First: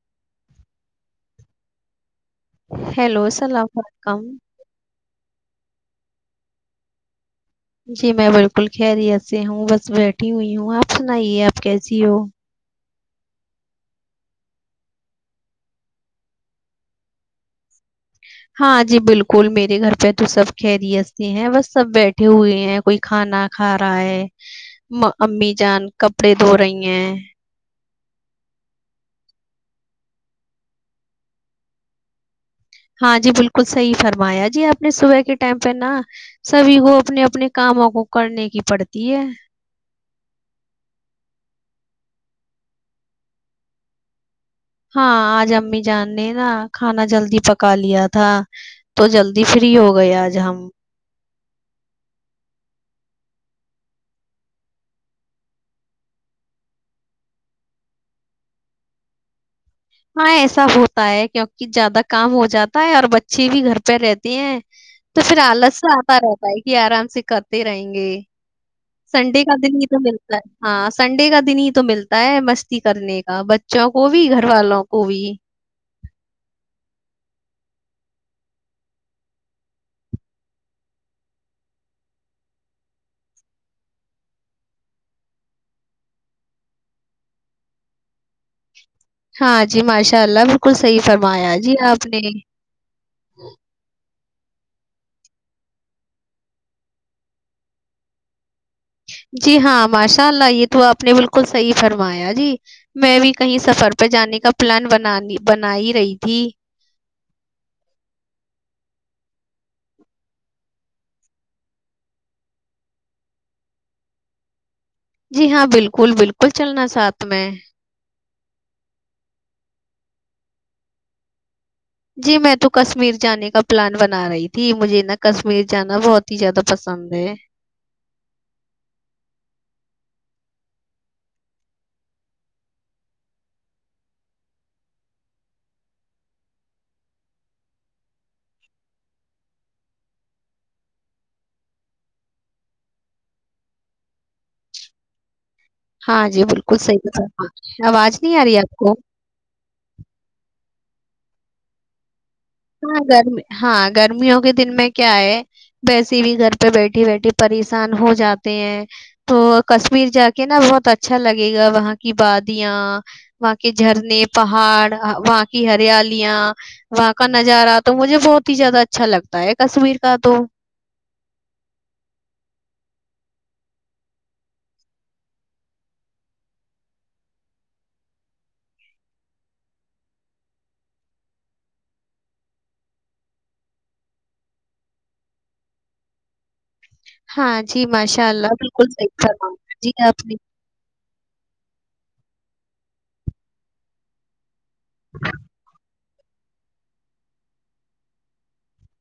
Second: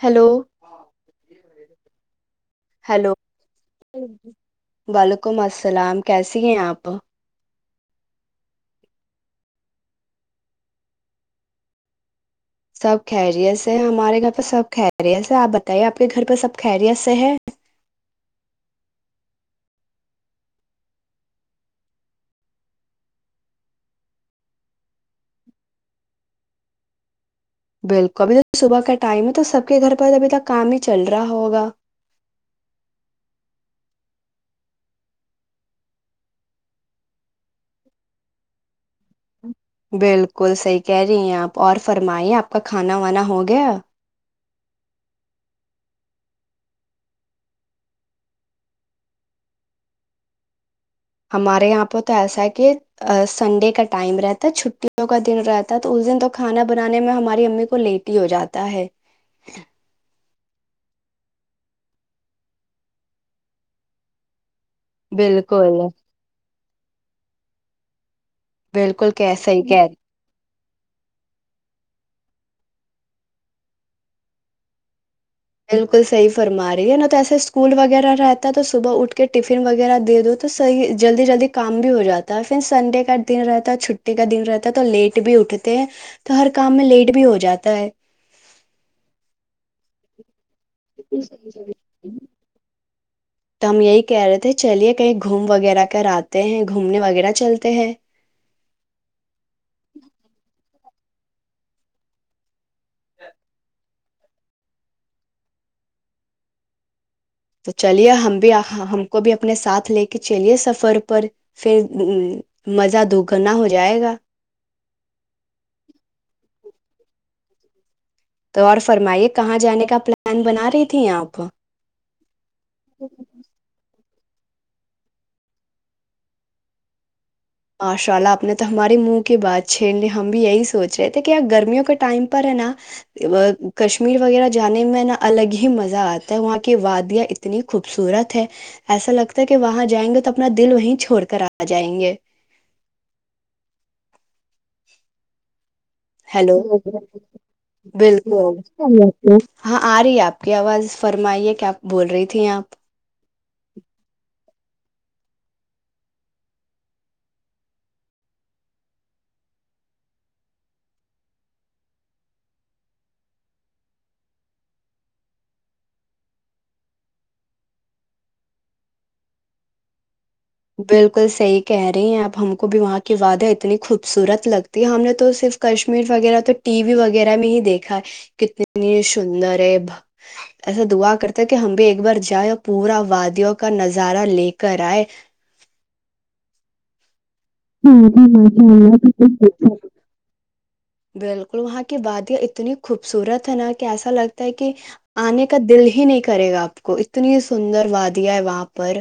hello hello السلام علیکم ولیکم السلام کیسی ہیں آپ جی میں بالکل خیریت سے ہوں بس بیٹھی ہوئی ہوں آپ سنائیے آپ کیسی ہو سب خیریت سے ہے ہمارے گھر پہ سب خیریت ہے آپ بتائیے آپ کے گھر پہ سب خیریت سے ہے ہاں جی بالکل میرے گھر پہ تو سب خری ہستتے ہیں بس سب بیٹھے ہوئے ہیں کوئی کھانا کھا رہا ہے امی جان کپڑے دھو رہی ہیں بالکل ابھی صبح کا ٹائم ہے تو سب کے گھر پر ابھی تک کام ہی چل رہا ہوگا ہاں جی بالکل صحیح فرمایا جی آپ نے صبح کے ٹائم پہ نا سبھی کو اپنے اپنے کاموں کو کرنے کی پڑتی ہے بالکل صحیح کہہ رہی ہیں آپ اور فرمائی آپ کا کھانا وانا ہو گیا ہاں آج امی جان نے نا کھانا جلدی پکا لیا تھا تو جلدی فری ہو گئے آج ہم ہمارے یہاں پہ تو ایسا ہے کہ سنڈے کا ٹائم رہتا ہے چھٹیوں کا دن رہتا ہے تو اس دن تو کھانا بنانے میں ہماری امی کو لیٹ ہی ہو جاتا ہے ہاں ایسا ہوتا ہے کیونکہ زیادہ کام ہو جاتا ہے اور بچے بھی گھر پہ رہتے ہیں تو پھر آلس بالکل سے آتا رہتا ہے یہ آرام سے کرتے رہیں گے بالکل کہ سنڈے کا صی دن ہی کہہ رہی تو ملتا ہے ہاں سنڈے کا دن ہی تو ملتا ہے مستی کرنے کا بچوں کو بھی گھر والوں کو کو بھی بالکل صحیح فرما رہی ہے نا تو ایسے سکول وغیرہ رہتا ہے تو صبح اٹھ کے ٹفن وغیرہ دے دو تو جلدی جلدی کام بھی ہو جاتا ہے سنڈے کا دن رہتا ہے چھٹی کا دن رہتا تو لیٹ بھی اٹھتے ہیں تو ہر کام میں لیٹ بھی ہو جاتا ہے ہاں جی ماشاء اللہ بالکل صحیح فرمایا جی آپ نے تو ہم یہی کہہ رہے تھے چلیے کہیں گھوم وغیرہ کر آتے ہیں گھومنے وغیرہ چلتے ہیں جی ہاں ماشاء اللہ یہ تو آپ نے بالکل صحیح فرمایا جی میں بھی کہیں سفر پہ جانے کا پلان بن بن ہی رہی تھی تو چلیے ہم بھی ہم کو بھی اپنے ساتھ لے کے چلیے سفر پر پھر مزہ دوگنا ہو جائے گا جی ہاں بالکل بالکل چلنا ساتھ میں ہے تو اور فرمائیے کہاں جانے کا پلان بنا رہی تھھی آپ جی میں تو کشمیر جانے کا پلان بنا رہی تھی مجھے نا کشمیر جانا بہت ہی زیادہ پسند ہے ماشاء اللہ آپ نے تو ہمارے منہ کی بات چھیڑ لی ہم بھی یہی سوچ رہے تھے کہ گرمیوں کے ٹائم پر ہے نا کشمیر وغیرہ جانے میں نا الگ ہی مزہ آتا ہے وہاں کی وادیاں اتنی خوبصورت ہے ایسا لگتا ہے کہ وہاں جائیں گے تو اپنا دل وہیں چھوڑ کر آ جائیں گے ہاں جی ہیلو بالکل صحیح بتا آواز نہیں آ بالکل رہی آپ کو ہاں آ رہی ہے آپ کی آواز فرمائیے کیا بول رہی ت ہاں گرمی ہاں گرمیوں کیی تو دن میں کیا ہے ویسے بھی گھر پہ بیٹھی بیٹھی پریشان ہو جاتے ہیں تو کشمیر جا کے نا بہت اچھا لگے گا وہاں کی بادیاں وہاں کے جھرنے پہاڑ وہاں کی ہریالیاں کا نظارہ تو مجھے بہت ہی زیادہ اچھا لگتا ہے کشمیر کا تو بالکل صحیح کہہ رہی ہیں اپ ہم کو بھی وہاں کی وادیں اتنی خوبصورت لگتی ہے ہم نے تو صرف کشمیر وغیرہ تو ٹی وی وغیرہ میں ہی دیکھا ہے کتنی سندر ہے ایسا دعا کرتا کہ ہم بھی ایک بار جائ اور پورا وادیوں کا نظارہ لے کر آئے ہاں جی ماشاء اللہ بالکل صحیح گ جی آپ نے بالکل وہاں کی وادیاں اتنی خوبصورت ہے نا کہ ایسا لگتا ہے کہ کہ آنے کا دل ہی نہیں کرے گا آپ کو اتنی سندر وادیا ہے وہاں پر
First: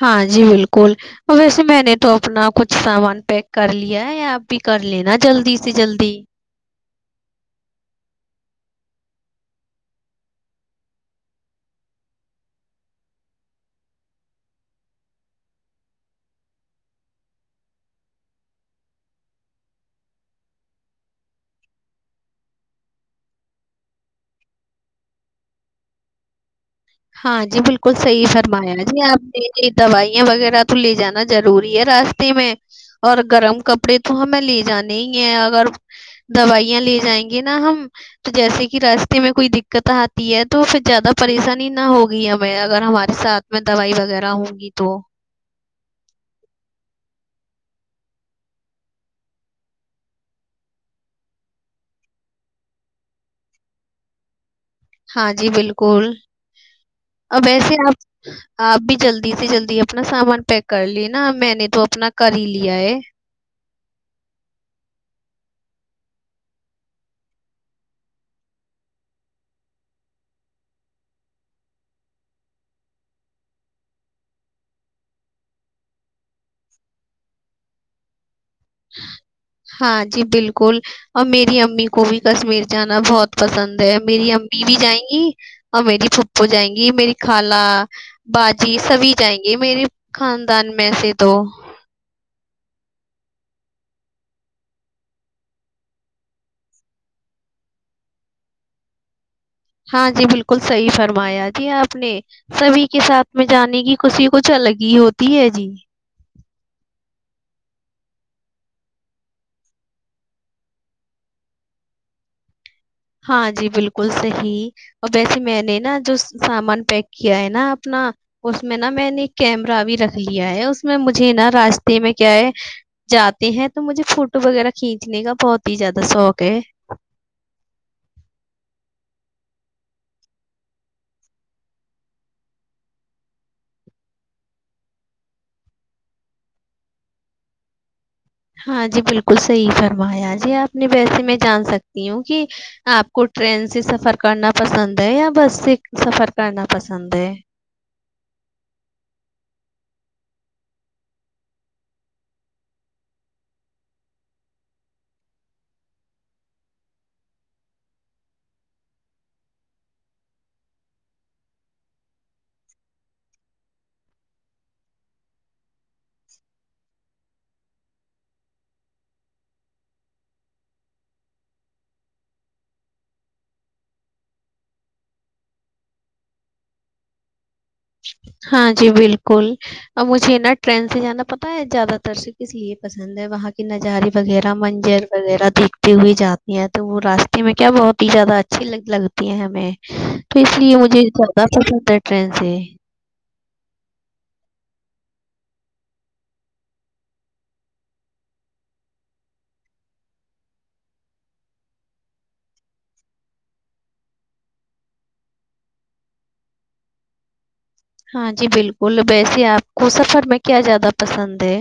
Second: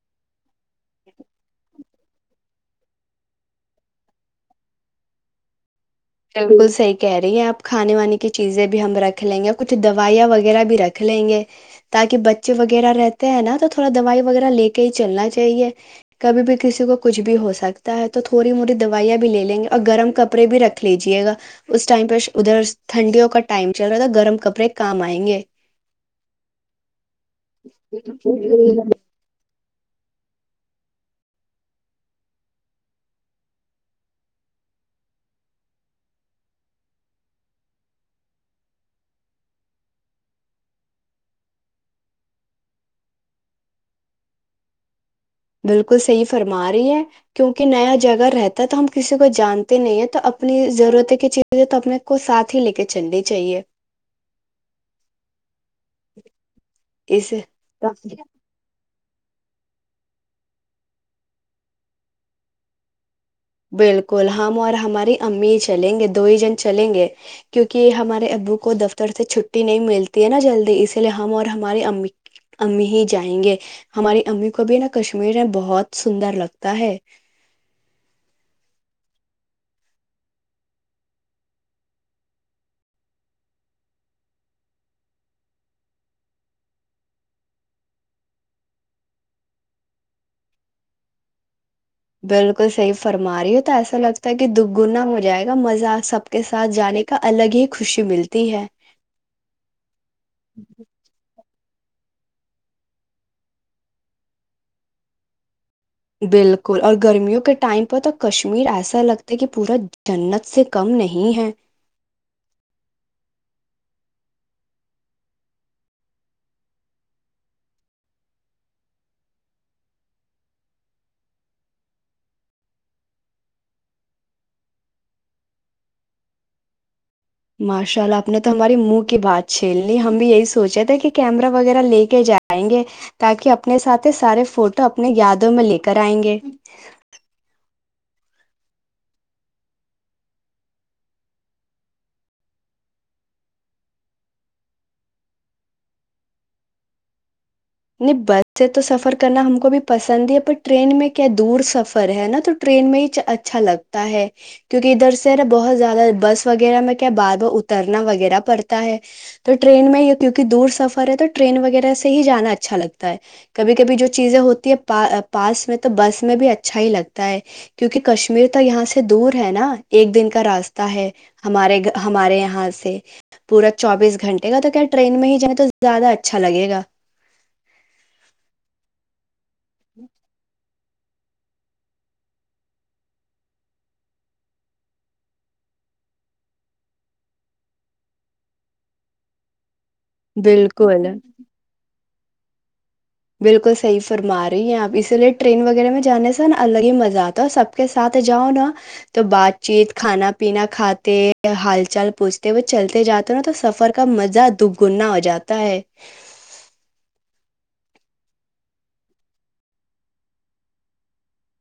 ہاں جی بالکل ویسے میں نے تو اپنا کچھ سامان پیک کر لیا ہے آپ بھی کر لینا جلدی سے جلدی بالکل صحی کہہ رہی ہیں آپ کھانے وے کی چیزیں بھی ہم رکھ لیں گے اور کچھ دوائیاں وغیرہ بھی رکھ لیں گے تاکہ بچے وغیرہ رہتے ہیں نا تو تھوڑا دوائی وغیرہ لے کے ہی چلنا چاہیے کبھی بھی کسی کو کچھ بھی ہو سکتا ہے تو تھوڑی موی دوائیاں بھی لے لیں گے اور گرم کپڑے بھی رکھ لیجیے گا اس ٹائم پہ ادھر ٹھنڈیوں کا ٹائم چل رہا تھا گرم کپڑے کام آئیں گے ہاں جی بالکل صحی فرمایا جی آپ نے ج دوائیاں وغیرہ تو لے جانا ضروری ہے راستے میں اور گرم کپڑے تو ہمیں لے جانے ہی ہیں اگر دوائیاں لے جائیں گے نا ہم تو جیسے کہ راستے میں کوئی دقت آتی ہے تو پھر زیادہ پریشانی ت ہوگی ہمیں اگر ہمارے ساتھ میں دوائی وغیرہ ہوںگی تو بالکل صحیح فرما رہی ہے کیونکہ نیا جگہ رہتا ہے تو ہم کسی کو جانتے نہیں ہیں تو اپنی ضرورتیں کی چیزیں تو اپنے کو ساتھ ہی لے کے چلنی چاہیے ہاں جی بالکل اور ویسے آپ اس آ بھی جلدی سے جلدی اپنا سامان پیک کر لے نا میں نے تو اپنا کر ہی لیا ہے بالکل ہم اور ہماری امی چلیں گے دو ہی جن چلیں گے کیونکہ ہمارے ابو کو دفتر سے چھٹی نہیں ملتی ہے نا جلدی اسی لیے ہم اور ہماری امی امی ہی جائیں گے ہماری امی کو بھی نا کشمیر میں بہت سندر لگتا ہے ہاں جی بالکل اور میری امی کو بھی کشمیر جانا بہت پسند ہے میری امی بھی جائیں گی اور میری پھپو جائیں گی میری خالہ باجی سبھی جائیں گی میرے خاندان میں سے دو بالکل صحیح فرما رہی ہو تو ایسا لگتا ہے کہ دگنا ہو جائے گا مزہ سب کے ساتھ جانے کا الگ ہی خوشی ملتی ہے ہاں جی بالکل صحیح فرمایا جی آپ اپنے سبھی کے ساتھ میں جانے کی خش کچھ الگ ہی ہوتی ہے جی بالکل اور گرمیوں کے ٹائم پر تو کشمیر ایسا لگتا ہے کہ پورا جنت سے کم نہیں ہے ہاں جی بالکل صحیح اور ویسے میں نے نا جو سامان پیک کیا ہے نا اپنا اس میں نا میں نے ایک کیمرہ بھی رکھ لیا ہے اس میں مجھے نا راستے میں کیا ہے جاتے ہیں تو مجھے فوٹو وغیرہ کھینچنے کا بہت ہی زیادہ شوق ہے ماشاء اللہ آپ نے تو ہماراری منہ کی بات چھیل لی ہم بھی یہی سوچے تھے کہ کیمرا وغیرہ لے کے جائیں گے تاکہ اپنے ساتھ سارے فوٹو اپنی یادوں میں لے کر آئیں گے ہاں جی بالکل صحیح فرمایا جی آپ نے ویسے میں جان سکتی ہوں کہ آپ کو ٹرین سے سفر کرنا پسند ہے یا بس سے سفر کرنا پسند ہے نہیں بس سے تو سفر کرنا ہم کو بھی پسند ہی ہے پر ٹرین میں کیا دور سفر ہے نا تو ٹرین میں ہی اچھا لگتا ہے کیونکہ ادھر سے بہت زیادہ بس وغیرہ میں کیا بار بار اترنا وغیرہ پڑتا ہے تو ٹرین میں ہی کیونکہ دور سفر ہے تو ٹرین وغیرہ سے ہی جانا اچا اچھا لگتا ہے کبھی کبھی جو چیزیں ہوتی ہےا پاس میں تو بس میں بھی اچھا ہی لگتا ہے کیونکہ کشمیر تو یہاں سے دور ہے نا ایک دن کا راستہ ہے ہمارے ہمارے یہاں سے پورا چوبیس گھنٹے کا تو کیا ٹرین میں ہی جائیں تو زیادہ اچھا لگے گا ہاں جی بالکل ا مجھے فرینڈ سے جانا پتا ہے زیادہ تر سے کس لیے پسند ہے وہاں کے نظارے وغیرہ منجر وغیرہ دیکھتے ہوئے جاتی ہیں تو وہ راستے میں کیا بہت ہی زیادہ اچھی لگ لگتی ہیں ہمیں تو اس لیے مجھے بالکل زیادہ پسند ہے فنسی بالکل صحیح فرما رہی ہیں آپ اسی لیے ٹرین وغیرہ میں جانے سے نا الگ ہی مزہ آتا ہے سب کے ساتھ جاؤ نا تو بات چیت کھانا پینا کھاتے ہال چال پوچھتے وہ چلتے جاتے ہو نا تو سفر کا مزہ دگنا ہو جاتا ہے ہاں جی بالکل ویسے آپ کو سفر میں کیا زیادہ پسند ہے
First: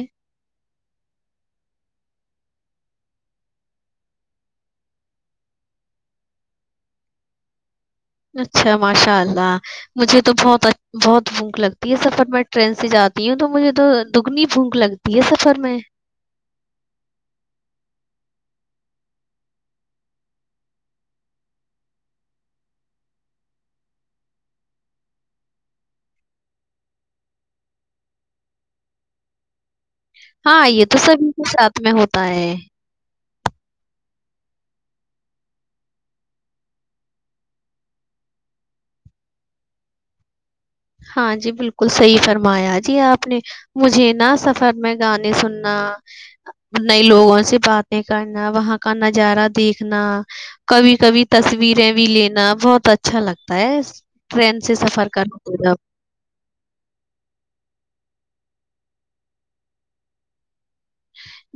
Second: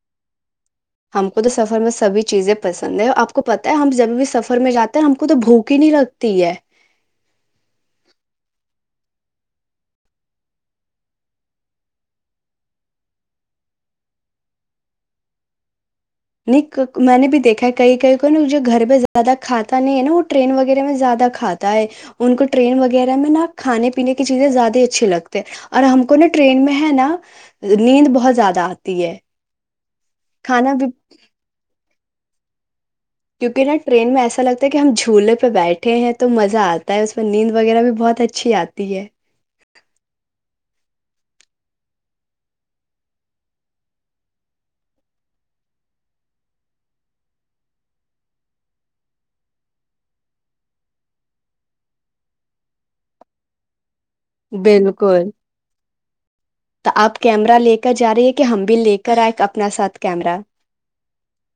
ہم کو تو سفر میں سبھی چیزیں پسند ہے آپ کو پت ہے ہم جب بھی سفر میں جاتے ہیں ہم کو تو بھوک ہی نہیں لگتی ہے اچھا ماشاء اللہ مجھے تو بہت بہت بھوک لگتی ہے سفر میں ٹرین سے جاتی ہوں تو مجھے تو دگنی بھوک لگتی ہے سفر میں نہیں میں نے بھی دیکھا ہے کئی کئی کو نا جو گھر پہ زیادہ کھاتا نہیں ہے نا وہ ٹرین وغیرہ میں زیادہ کھاتا ہے ان کو ٹرین وغیرہ میں نا کھانے پینے کی چیزیں زیادہ اچھی لگتے ہیں اور ہم کو نا ٹرین میں ہے نا نیند بہت زیادہ آتی ہے ہاں کھانا آئیے بھی تو سبھی کے سھ میں ہوتا تائیں کیونکہ نا ٹرین میں ایسا لگتا ہے کہ ہم جھولے پہ بیٹھے ہیں تو مزہ آتا ہے اس میں نیند وغیرہ بھی بہت اچھی آتی ہے ہاں جی بالکل صحیح فرمایا جی آپ نے مجھے نا سفر میں گانے سننا نئے لوگوں سے باتیں کرنا وہاں کا نظارہ دیکھنا کبھی کبھی تصویریں بھی لینا بہت اچھا لگتا ہے ٹرین سے سفر کر بالکل تو آپ کیمرا لے کر جا رہے یہ کہ ہم بھی لے کر آئے اپنا ساتھ کیمرا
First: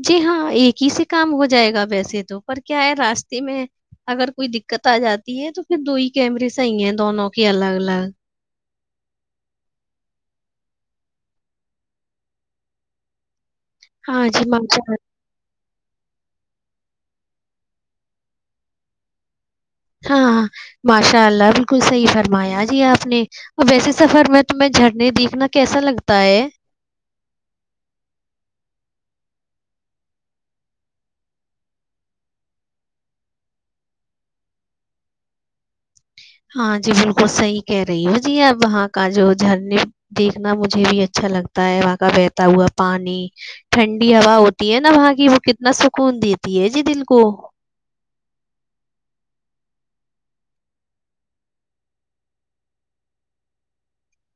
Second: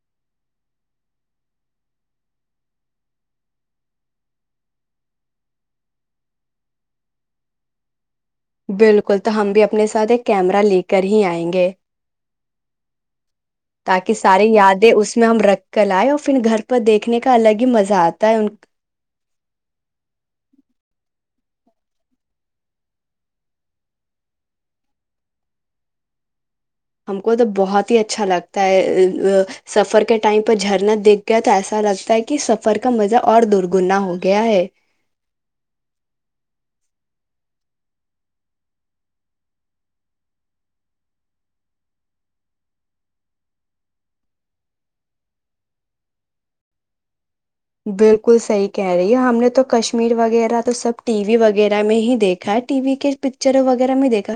جی ہاں ایک ہی سے کام ہو جائے گا ویسے تو پر کیا ہے راستے میں اگر کوئی دقت آ جاتی ہے تو پھر دو ہی کیمرے صحیح ہیں دونوں کے الگ الگ بالکل تو ہم بھی اپنے ساتھ ایک کیمرہ لے کر ہی آئیں گے تاکہ ہاں جی ساری یادیں ماشاء اس میں ہم رکھ کر لائےیں اور انھر گھر پر دیکھنے کا الگ ہی مزہ آتا ہے ان ہاں ماشاء اللہ بالکل صحیح فرمایا جی آپ نے ا ویسے سفر میں تمہیں جھرنے دیکھنا کیسا لگتا ہے ہم کو تو بہت ہی اچھا لگتا ہے سفر کے ٹائم پہ جھرنا دیکھ گیا تو ایسا لگتا ہے کہ سفر کا مزہ اور درگنا ہو گیا ہے ہاں جی بالکل صحیح کہہ رہی ہوں جی اب وہاں کا جو جھرنے دیکھنا مجھے بھی اچھا لگتا ہے وہاں کا بہتا ہوا پانی ٹھنڈی ہوا ہوتی ہے نا وہاں کی وہ کتنا سکون دیتی ہے جی دل کو بالکل صحیح کہہ رہی ہے ہم نے تو کشمیر وغیرہ تو سب ٹی وی وغیرہ میں ہی دیکھا ہے ٹی وی کے پکچروں وغیرہ میں دیکھا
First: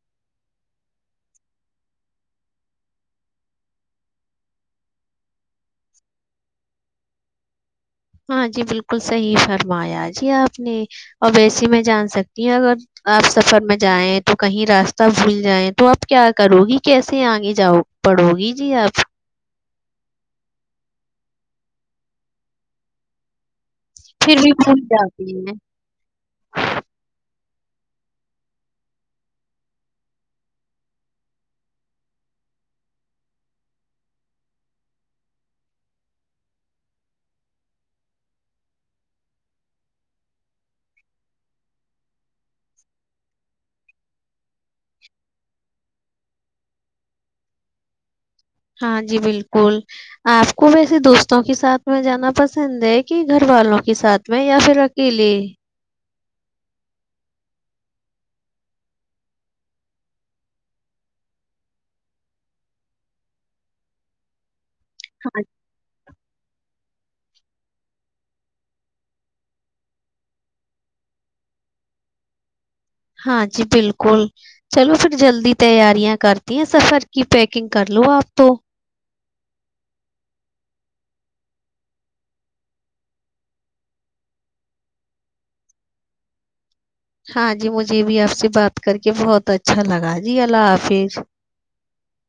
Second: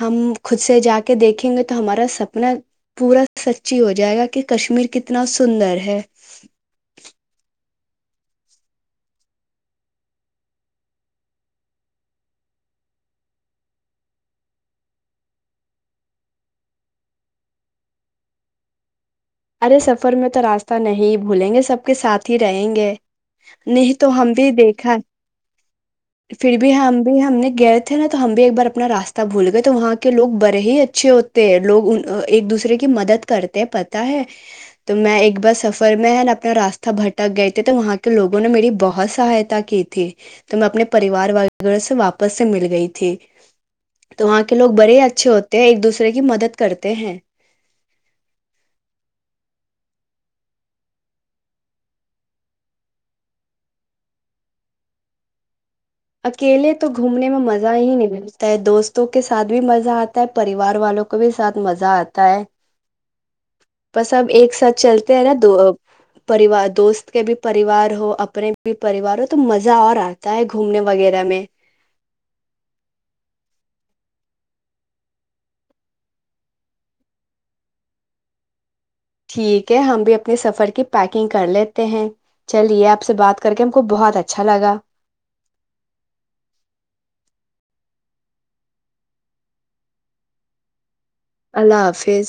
ہم خود سے جا کے دیکھیں گے تو ہمارا سپنا پورا سچی ہو جائے گا کہ کشمیر کتنا سندر ہے ہاں جی بالکل صحیح فرمایا جی آپ نے اور ویسے میں جان سکتی ہوں اگر آپ سفر میں جائیں تو کہیں راستہ بھول جائیں تو آپ کیا کرو گی کیسے آگے جاؤ پڑو گی جی آپ ارے سفر میں تو راستہ نہیں بھولیں گے سب کے ساتھ ہی رہیں گے نہیں تو ہم پھر بھی بھول دیکھا جاتی ہیں پھر بھی ہم بھی ہم نے گئے تھے نا تو ہم بھی ایک بار اپنا راستہ بھول گئے تو وہاں کے لوگ بڑے ہی اچھے ہوتے ہیں لوگ ایک دوسرے کی مدد کرتے ہیں تو میں ایک بار سفر میں ہے اپنا راستہ بھٹک گئے تھے تو وہاں کے لوگوں نے میری بہت سہایتا کی تھی تو میں اپنے پریوار وغیرہ سے واپس سے مل گئی تھی تو وہاں کے لوگ بڑے اچھے ہوتے ہیں ایک دوسرے کی مدد کرتے ہیں ہاں جی بالکل آپ کو ویسے دوستوں کے ساتھ میں جانا پسند ہے کہ گھر والوں کے ساتھ میں یا پھر اکیلے اکیلے تو گھومنے میں مزہ ہی نہیں ملتا ہے دوستوں کے ساتھ بھی مزہ آتا ہے پریوار والوں کو بھی ساتھ مزہ آتا ہے بس اب ایک سچ چلتے ہیں نا ہاں دو پریوار دوست کے بھی پریوار ہو اپنے بھی پریوار ہو تو مزہ اور آتا ہے گھومنے وغیرہ میں ہاں جی بالکل چلو پھر جلدی تیاریاں کرتی ہیں سفر کی پیکنگ کر لو آپ تو ٹھیک ہے ہم بھی اپنے سفر کی پیکنگ کر لیتے ہیں چلیے آپ سے بات کر کے ہم کو بہت اچھا لگا ہاں جی مجھے بھی آپ سے بات کر کے بہت اچھا لگا جی اللہ حافظ اللہ حافظ